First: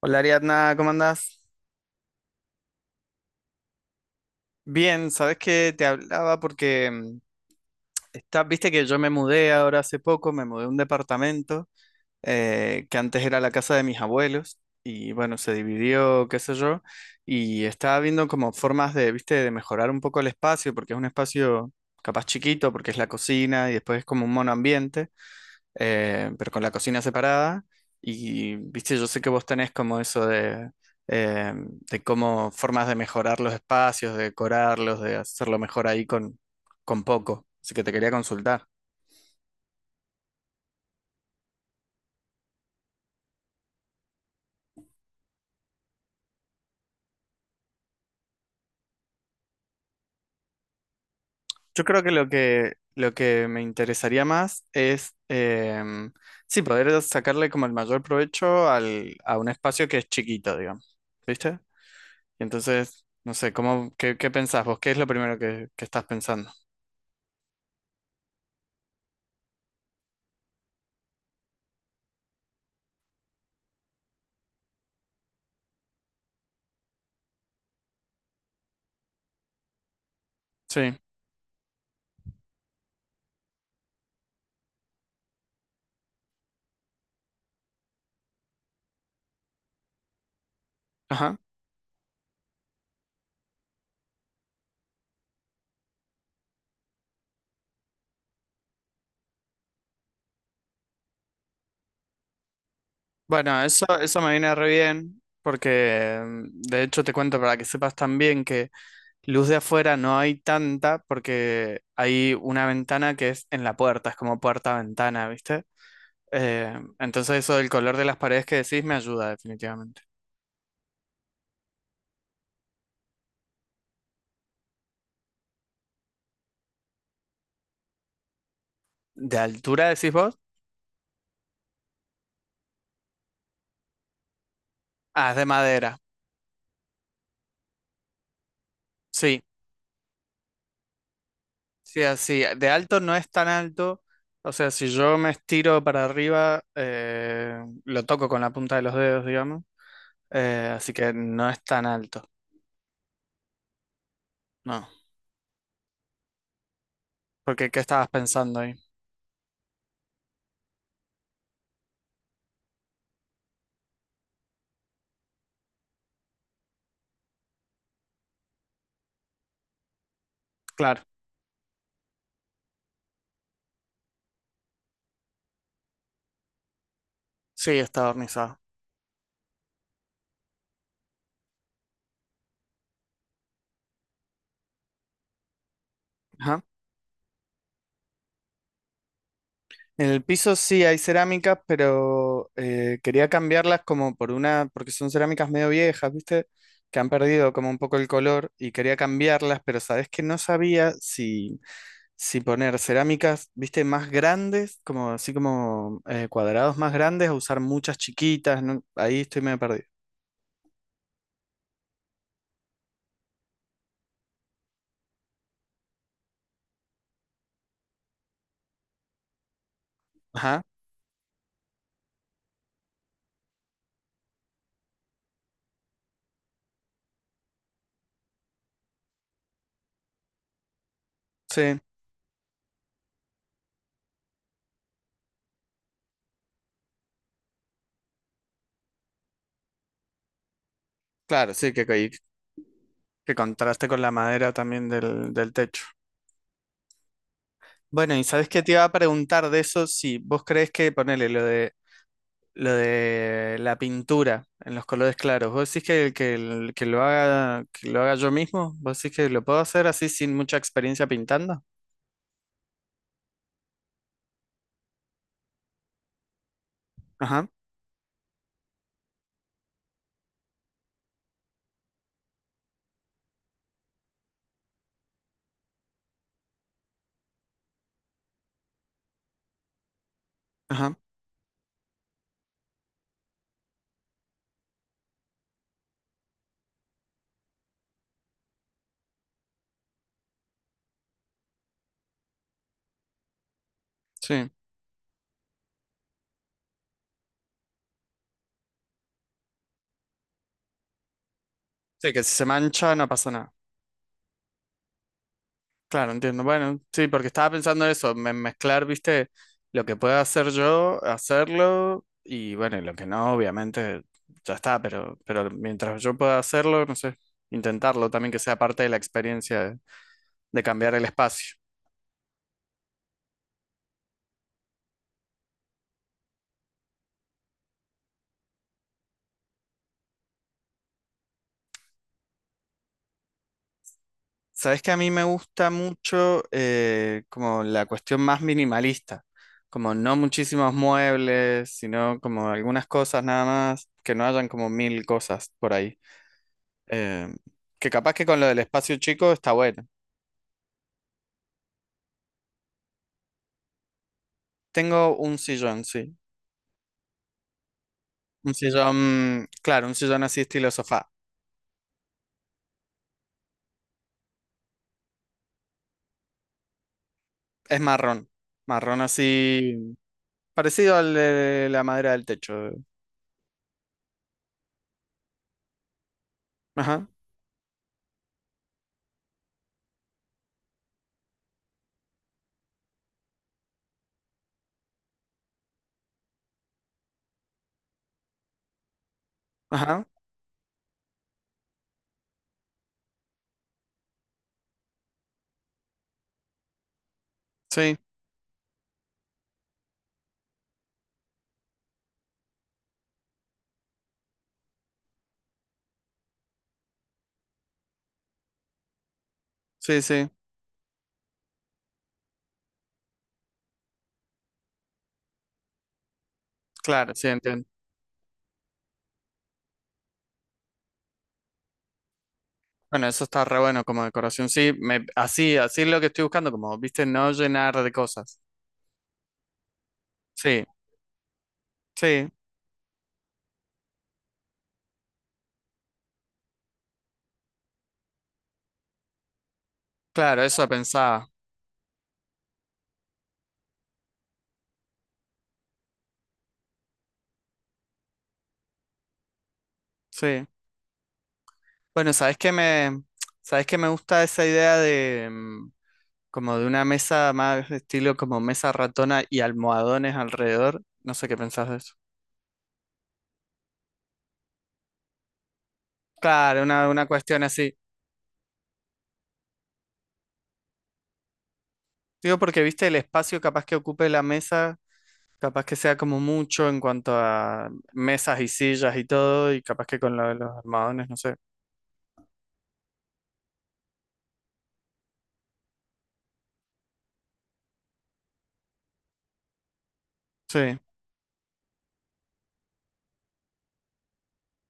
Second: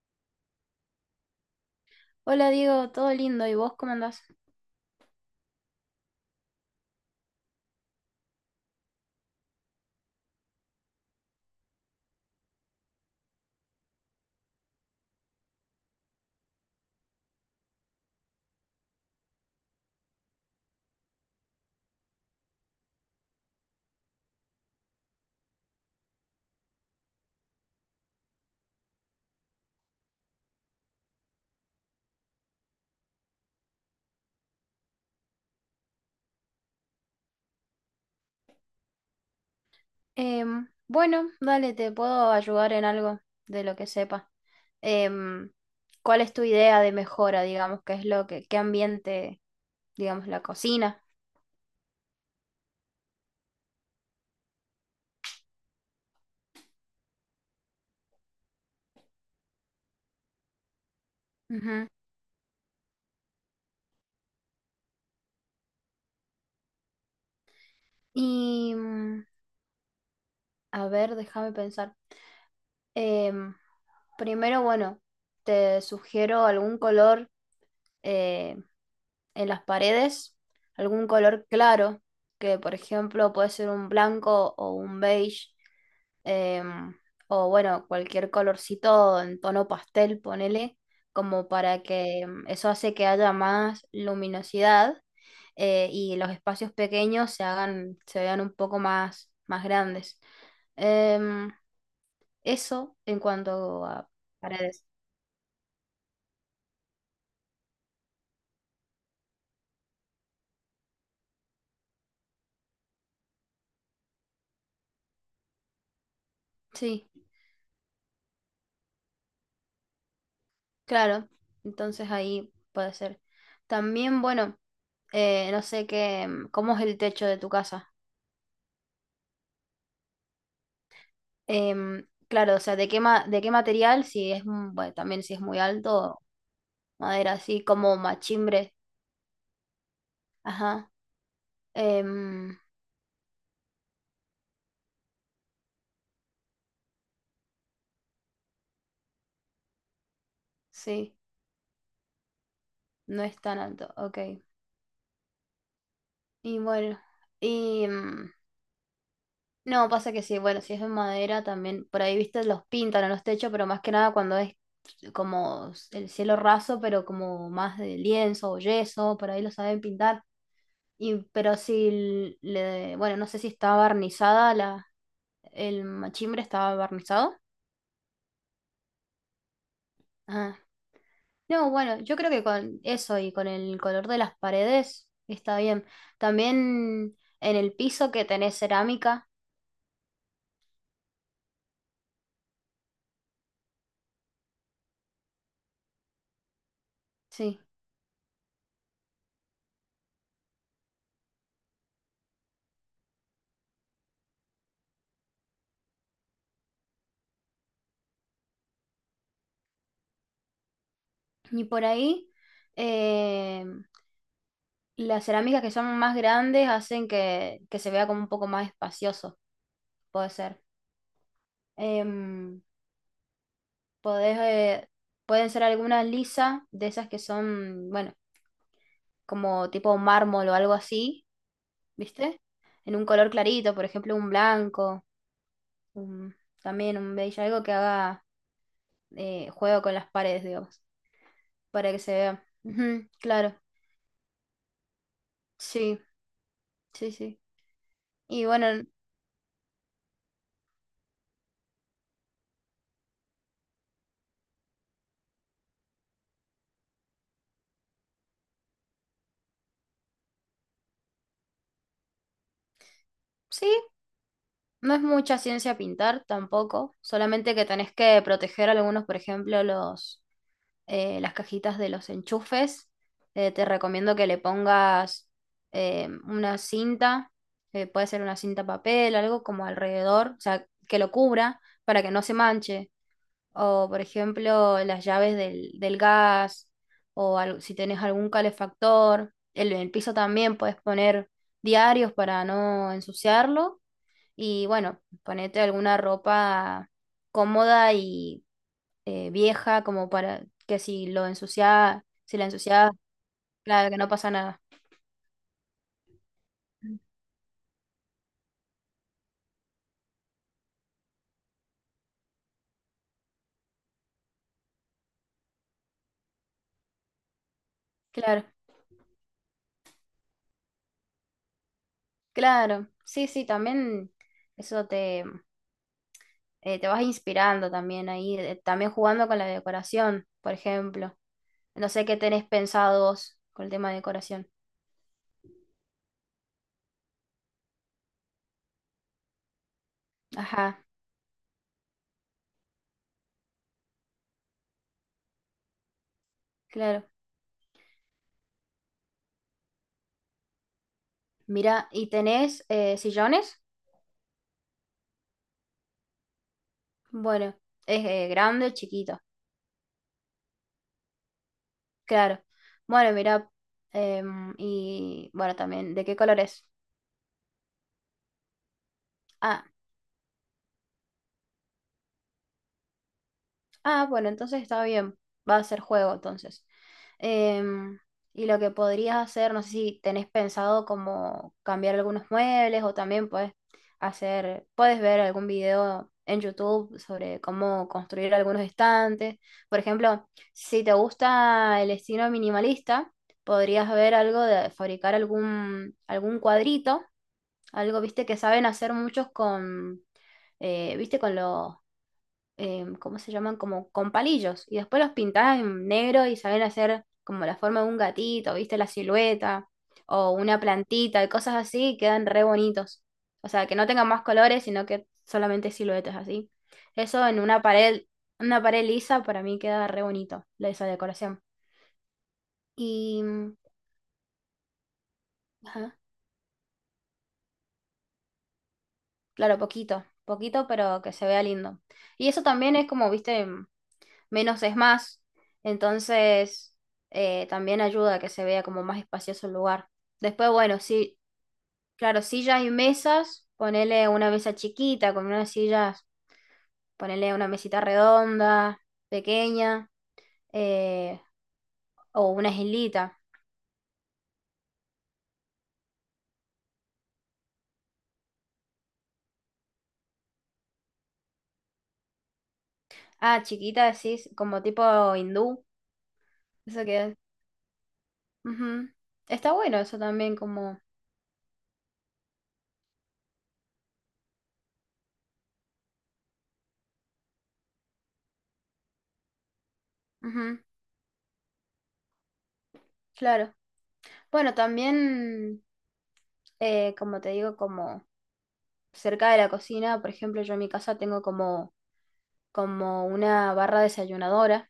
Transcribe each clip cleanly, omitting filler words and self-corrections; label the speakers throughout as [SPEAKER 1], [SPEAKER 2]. [SPEAKER 1] Hola Ariadna, ¿cómo andás?
[SPEAKER 2] Hola Diego, todo lindo, ¿y vos cómo andás?
[SPEAKER 1] Bien, sabes que te hablaba porque está, viste que yo me mudé ahora hace poco, me mudé a un departamento que antes era la casa de mis abuelos y bueno, se dividió, qué sé yo, y estaba viendo como formas de, viste, de mejorar un poco el espacio porque es un espacio capaz chiquito porque es la cocina y después es como un monoambiente. Pero con la cocina separada. Y, viste, yo sé que vos tenés como eso eh, de cómo formas de mejorar los espacios, de decorarlos, de hacerlo mejor ahí con poco. Así que te quería consultar.
[SPEAKER 2] Bueno, dale, te puedo ayudar en algo de lo que sepa. Em, ¿Cuál es tu idea de mejora, digamos? ¿Qué es lo que, qué ambiente, digamos, la cocina?
[SPEAKER 1] Yo creo que lo que me interesaría más es, sí, poder sacarle como el mayor provecho a un espacio que es chiquito, digamos. ¿Viste?
[SPEAKER 2] Ujú.
[SPEAKER 1] Y entonces, no sé, ¿cómo, qué pensás vos? ¿Qué es lo primero que estás pensando?
[SPEAKER 2] Y mm, a ver, déjame pensar. Em, Primero, bueno, te sugiero algún color eh, en las paredes,
[SPEAKER 1] Sí.
[SPEAKER 2] algún color claro, que por ejemplo puede ser un blanco o un beige, em, o bueno, cualquier colorcito en tono pastel, ponele,
[SPEAKER 1] Ajá.
[SPEAKER 2] como para que eso hace que haya más luminosidad, y los espacios pequeños se hagan, se vean un poco más, más grandes. Em, Eso en
[SPEAKER 1] Bueno,
[SPEAKER 2] cuanto
[SPEAKER 1] eso,
[SPEAKER 2] a
[SPEAKER 1] eso me viene re
[SPEAKER 2] paredes.
[SPEAKER 1] bien, porque de hecho te cuento para que sepas también que luz de afuera no hay tanta, porque hay una ventana que es en la puerta, es como puerta-ventana, ¿viste?
[SPEAKER 2] Sí,
[SPEAKER 1] Entonces eso del color de las paredes que decís me ayuda definitivamente.
[SPEAKER 2] claro. Entonces ahí puede ser. También, bueno, no sé qué, mm, cómo es el techo de tu casa.
[SPEAKER 1] ¿De altura decís vos?
[SPEAKER 2] Claro, o sea, de qué, de qué material, si es, mm, bueno, también
[SPEAKER 1] Ah,
[SPEAKER 2] si
[SPEAKER 1] es
[SPEAKER 2] es
[SPEAKER 1] de
[SPEAKER 2] muy
[SPEAKER 1] madera.
[SPEAKER 2] alto, madera así como machimbre.
[SPEAKER 1] Sí,
[SPEAKER 2] Ajá.
[SPEAKER 1] sí, así.
[SPEAKER 2] Em,
[SPEAKER 1] De alto no es tan alto. O sea, si yo me estiro para arriba, lo toco con la punta de los dedos, digamos. Así que
[SPEAKER 2] sí,
[SPEAKER 1] no es tan alto.
[SPEAKER 2] no es tan alto, ok.
[SPEAKER 1] No.
[SPEAKER 2] Y bueno,
[SPEAKER 1] Porque, ¿qué
[SPEAKER 2] y
[SPEAKER 1] estabas
[SPEAKER 2] mm,
[SPEAKER 1] pensando ahí?
[SPEAKER 2] no, pasa que sí, bueno, si es de madera también, por ahí, viste, los pintan en los techos, pero más que nada cuando es como el cielo raso, pero como más de lienzo o yeso, por ahí lo saben pintar.
[SPEAKER 1] Claro,
[SPEAKER 2] Y, pero si le, bueno, no sé si estaba barnizada la, el machimbre estaba barnizado.
[SPEAKER 1] sí, está barnizado.
[SPEAKER 2] Ah. No, bueno, yo creo que con eso y con el color de las paredes está bien.
[SPEAKER 1] Ajá.
[SPEAKER 2] También en el piso que tenés cerámica,
[SPEAKER 1] En el piso sí hay cerámicas, pero quería cambiarlas como por una, porque son cerámicas medio viejas, ¿viste? Que han perdido
[SPEAKER 2] sí.
[SPEAKER 1] como un poco el color y quería cambiarlas, pero sabes que no sabía si, si poner cerámicas, ¿viste? Más grandes, como así como cuadrados más grandes o usar muchas chiquitas, no. Ahí estoy medio perdido.
[SPEAKER 2] Y por ahí, eh, las cerámicas que son más grandes hacen que se vea como un poco más espacioso, puede ser.
[SPEAKER 1] Ajá,
[SPEAKER 2] Em, podés, eh, pueden ser algunas lisas de esas que son, bueno, como tipo mármol o algo así,
[SPEAKER 1] sí,
[SPEAKER 2] ¿viste? En un color clarito, por ejemplo, un blanco, un- también un beige, algo que haga juego con las paredes, digamos,
[SPEAKER 1] claro, sí,
[SPEAKER 2] para que se vea. Ujú,
[SPEAKER 1] que
[SPEAKER 2] claro,
[SPEAKER 1] contraste con la madera también del, del techo.
[SPEAKER 2] sí, sí, sí.
[SPEAKER 1] Bueno, y
[SPEAKER 2] Y
[SPEAKER 1] sabes qué
[SPEAKER 2] bueno,
[SPEAKER 1] te iba a preguntar de eso, si vos crees que, ponele, lo de la pintura en los colores claros, vos decís que, el- que lo haga yo mismo, vos decís que lo puedo hacer así sin mucha experiencia pintando.
[SPEAKER 2] sí, no es mucha ciencia pintar tampoco,
[SPEAKER 1] Ajá,
[SPEAKER 2] solamente que tenés que proteger algunos, por ejemplo, los las cajitas de los enchufes. Te recomiendo que le pongas una cinta, puede ser una cinta papel, algo como alrededor, o sea,
[SPEAKER 1] ajá,
[SPEAKER 2] que lo cubra para que no se manche. O, por ejemplo, las llaves del, del gas, o al- si tenés algún calefactor. El piso también puedes poner diarios para no ensuciarlo.
[SPEAKER 1] sí.
[SPEAKER 2] Y bueno, ponete alguna ropa cómoda y vieja como para que si lo ensuciaba,
[SPEAKER 1] Sí, que si
[SPEAKER 2] si
[SPEAKER 1] se
[SPEAKER 2] la ensuciaba,
[SPEAKER 1] mancha no pasa nada.
[SPEAKER 2] claro, que no pasa nada.
[SPEAKER 1] Claro, entiendo. Bueno, sí, porque estaba pensando eso, me- mezclar, viste, lo que pueda hacer yo, hacerlo, y bueno, y lo que no, obviamente, ya está, pero mientras yo pueda hacerlo, no sé, intentarlo también que
[SPEAKER 2] Claro,
[SPEAKER 1] sea parte de la experiencia de cambiar el espacio.
[SPEAKER 2] claro. Sí, sí, también eso te, te vas inspirando también ahí, también jugando con la decoración, por ejemplo. No sé qué tenés pensado vos con el tema de decoración.
[SPEAKER 1] Sabes que a mí me gusta mucho como la cuestión más minimalista, como no muchísimos
[SPEAKER 2] Ajá,
[SPEAKER 1] muebles, sino como algunas cosas nada más, que no hayan como mil cosas por ahí.
[SPEAKER 2] claro.
[SPEAKER 1] Eh, que capaz que con lo del espacio chico está bueno.
[SPEAKER 2] Mira, ¿y tenés sillones?
[SPEAKER 1] Tengo un sillón, sí.
[SPEAKER 2] Bueno, es
[SPEAKER 1] Un
[SPEAKER 2] grande, chiquito,
[SPEAKER 1] sillón, claro, un sillón así estilo sofá.
[SPEAKER 2] claro. Bueno, mira, y bueno, también, ¿de qué colores?
[SPEAKER 1] Es marrón. Marrón así, parecido al de la madera del techo.
[SPEAKER 2] Ah, bueno, entonces está bien. Va a ser juego entonces.
[SPEAKER 1] Ajá,
[SPEAKER 2] Em, y lo que podrías hacer, no sé si tenés pensado como cambiar algunos muebles o también puedes hacer, puedes ver algún video en YouTube sobre cómo construir algunos estantes. Por
[SPEAKER 1] ajá.
[SPEAKER 2] ejemplo, si te gusta el estilo minimalista, podrías ver algo de fabricar algún, algún cuadrito,
[SPEAKER 1] Sí,
[SPEAKER 2] algo, viste, que saben hacer muchos con, viste, con los ¿cómo se llaman? Como con palillos. Y después los pintás en negro y saben hacer como la forma de un gatito, ¿viste? La silueta
[SPEAKER 1] sí, sí.
[SPEAKER 2] o una plantita y cosas así, y quedan re bonitos. O sea, que no tengan más colores, sino que solamente siluetas así.
[SPEAKER 1] Claro,
[SPEAKER 2] Eso
[SPEAKER 1] sí,
[SPEAKER 2] en
[SPEAKER 1] entiendo.
[SPEAKER 2] una pared lisa para mí queda re bonito, la- esa decoración.
[SPEAKER 1] Bueno,
[SPEAKER 2] Y,
[SPEAKER 1] eso está
[SPEAKER 2] mm,
[SPEAKER 1] re bueno como decoración. Sí, me, así, así es
[SPEAKER 2] ajá,
[SPEAKER 1] lo que estoy buscando, como, viste, no llenar de cosas.
[SPEAKER 2] claro, poquito,
[SPEAKER 1] Sí,
[SPEAKER 2] poquito, pero que se vea lindo. Y
[SPEAKER 1] sí,
[SPEAKER 2] eso también es como, viste, menos es más. Entonces, también ayuda a que se vea como más espacioso el lugar.
[SPEAKER 1] claro,
[SPEAKER 2] Después,
[SPEAKER 1] eso
[SPEAKER 2] bueno, sí,
[SPEAKER 1] pensaba.
[SPEAKER 2] claro, sillas y mesas, ponele una mesa chiquita con unas sillas, ponele una mesita redonda, pequeña,
[SPEAKER 1] Sí.
[SPEAKER 2] eh,
[SPEAKER 1] Bueno,
[SPEAKER 2] o una islita.
[SPEAKER 1] sabes qué me gusta esa idea de, como de una mesa más estilo como mesa ratona y almohadones alrededor? No sé qué pensás de eso.
[SPEAKER 2] Ah, chiquita, sí, como tipo hindú.
[SPEAKER 1] Claro,
[SPEAKER 2] Eso que
[SPEAKER 1] una
[SPEAKER 2] es.
[SPEAKER 1] cuestión así.
[SPEAKER 2] Ujú. Está bueno eso también, como.
[SPEAKER 1] Digo, porque viste el espacio capaz que ocupe la mesa, capaz que sea como mucho en cuanto a mesas y sillas y todo, y capaz que con lo de los
[SPEAKER 2] Ujú,
[SPEAKER 1] almohadones, no sé.
[SPEAKER 2] claro. Bueno, también, como te digo, como cerca de la cocina, por ejemplo, yo en mi
[SPEAKER 1] Sí,
[SPEAKER 2] casa tengo como, como una barra desayunadora,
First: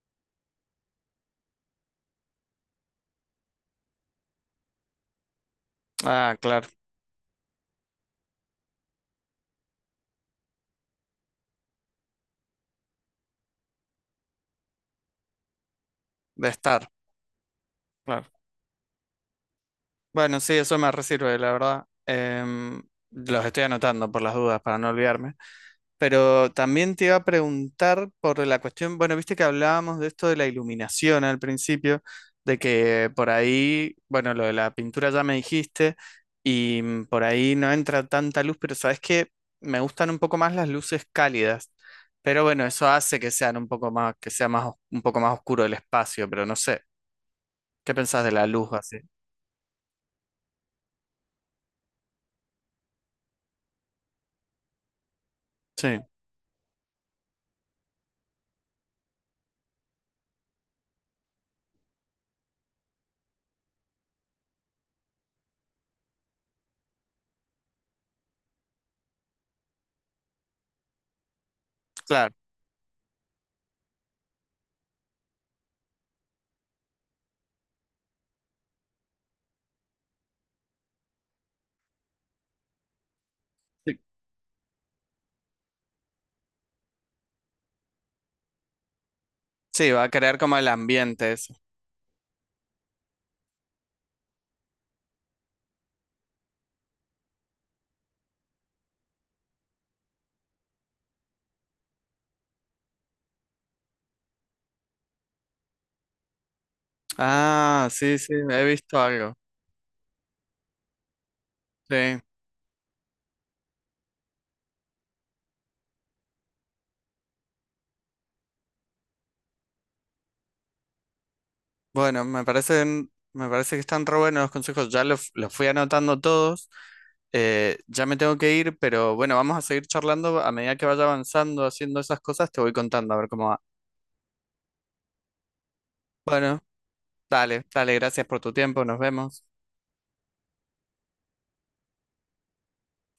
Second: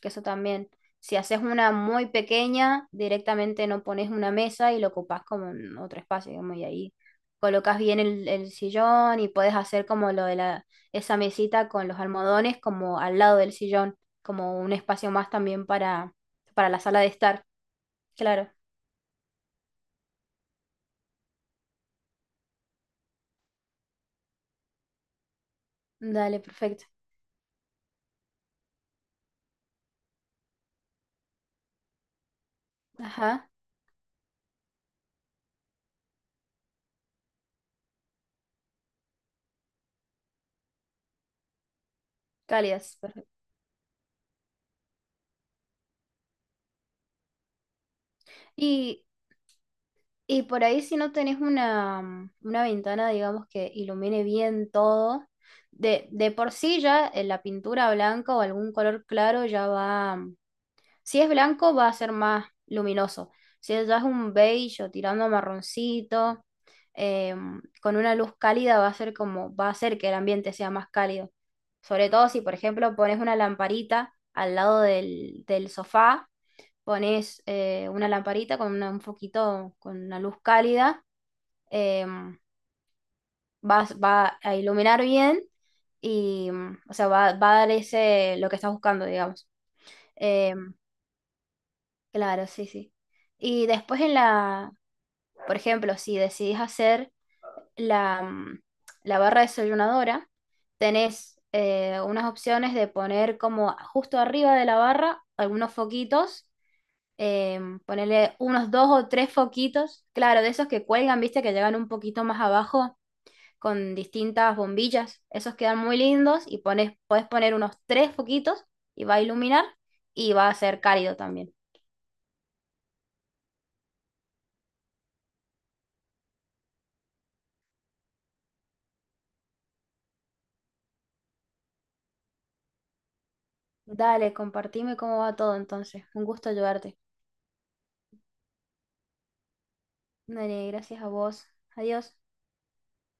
[SPEAKER 2] que eso también, si haces una muy pequeña, directamente no pones una mesa y lo ocupás como en otro espacio,
[SPEAKER 1] ah,
[SPEAKER 2] digamos, y
[SPEAKER 1] claro,
[SPEAKER 2] ahí colocas bien el sillón y puedes hacer como lo de la, esa mesita con los almohadones como al lado del sillón, como un espacio más también
[SPEAKER 1] de
[SPEAKER 2] para la
[SPEAKER 1] estar,
[SPEAKER 2] sala de estar.
[SPEAKER 1] claro.
[SPEAKER 2] Claro,
[SPEAKER 1] Bueno, sí, eso me resirve, la verdad. Los estoy anotando por las dudas para no olvidarme.
[SPEAKER 2] dale,
[SPEAKER 1] Pero
[SPEAKER 2] perfecto.
[SPEAKER 1] también te iba a preguntar por la cuestión, bueno, viste que hablábamos de esto de la iluminación al principio, de que por
[SPEAKER 2] Ajá,
[SPEAKER 1] ahí, bueno, lo de la pintura ya me dijiste, y por ahí no entra tanta luz, pero sabes que me gustan un poco más las luces cálidas. Pero bueno, eso
[SPEAKER 2] cálidas,
[SPEAKER 1] hace que
[SPEAKER 2] perfecto.
[SPEAKER 1] sean un poco más, que sea más, os- un poco más oscuro el espacio, pero no sé. ¿Qué pensás de la luz así?
[SPEAKER 2] Y Y por ahí si no tenés una, mm, una ventana, digamos, que ilumine bien todo,
[SPEAKER 1] Sí,
[SPEAKER 2] de por sí ya la pintura blanca o algún color claro ya va, mm, si es blanco va a ser más luminoso, si es- ya es un beige o tirando a marroncito, con una luz cálida va a ser como, va a hacer que el ambiente sea más cálido. Sobre todo
[SPEAKER 1] claro.
[SPEAKER 2] si, por ejemplo, pones una lamparita al lado del, del sofá, pones una lamparita con una- un foquito, con una luz cálida, em, vas-
[SPEAKER 1] Sí,
[SPEAKER 2] va a iluminar bien y, mm, o sea, va, va a dar ese, lo que estás buscando, digamos.
[SPEAKER 1] sí, va a crear como el
[SPEAKER 2] Em,
[SPEAKER 1] ambiente eso.
[SPEAKER 2] claro, sí, sí. Y después en la, por ejemplo, si decidís hacer la, mm, la barra desayunadora, tenés unas opciones de poner como justo arriba de la barra algunos foquitos,
[SPEAKER 1] Ah, sí, sí,
[SPEAKER 2] ponerle
[SPEAKER 1] he
[SPEAKER 2] unos dos
[SPEAKER 1] visto
[SPEAKER 2] o tres
[SPEAKER 1] algo.
[SPEAKER 2] foquitos, claro, de esos que cuelgan, viste, que llegan un
[SPEAKER 1] Sí.
[SPEAKER 2] poquito más abajo con distintas bombillas, esos quedan muy lindos y pones, podés poner unos tres foquitos y va a iluminar y va a ser cálido también.
[SPEAKER 1] Bueno, me parecen, me parece que están re buenos los consejos. Ya los fui anotando todos. Ya me tengo que ir, pero bueno, vamos a seguir charlando. A medida que vaya avanzando, haciendo esas cosas, te voy contando a ver cómo va.
[SPEAKER 2] Dale, compartime cómo va todo entonces. Un gusto
[SPEAKER 1] Bueno,
[SPEAKER 2] ayudarte.
[SPEAKER 1] dale, dale, gracias por tu tiempo. Nos vemos.
[SPEAKER 2] Dale, gracias a vos. Adiós.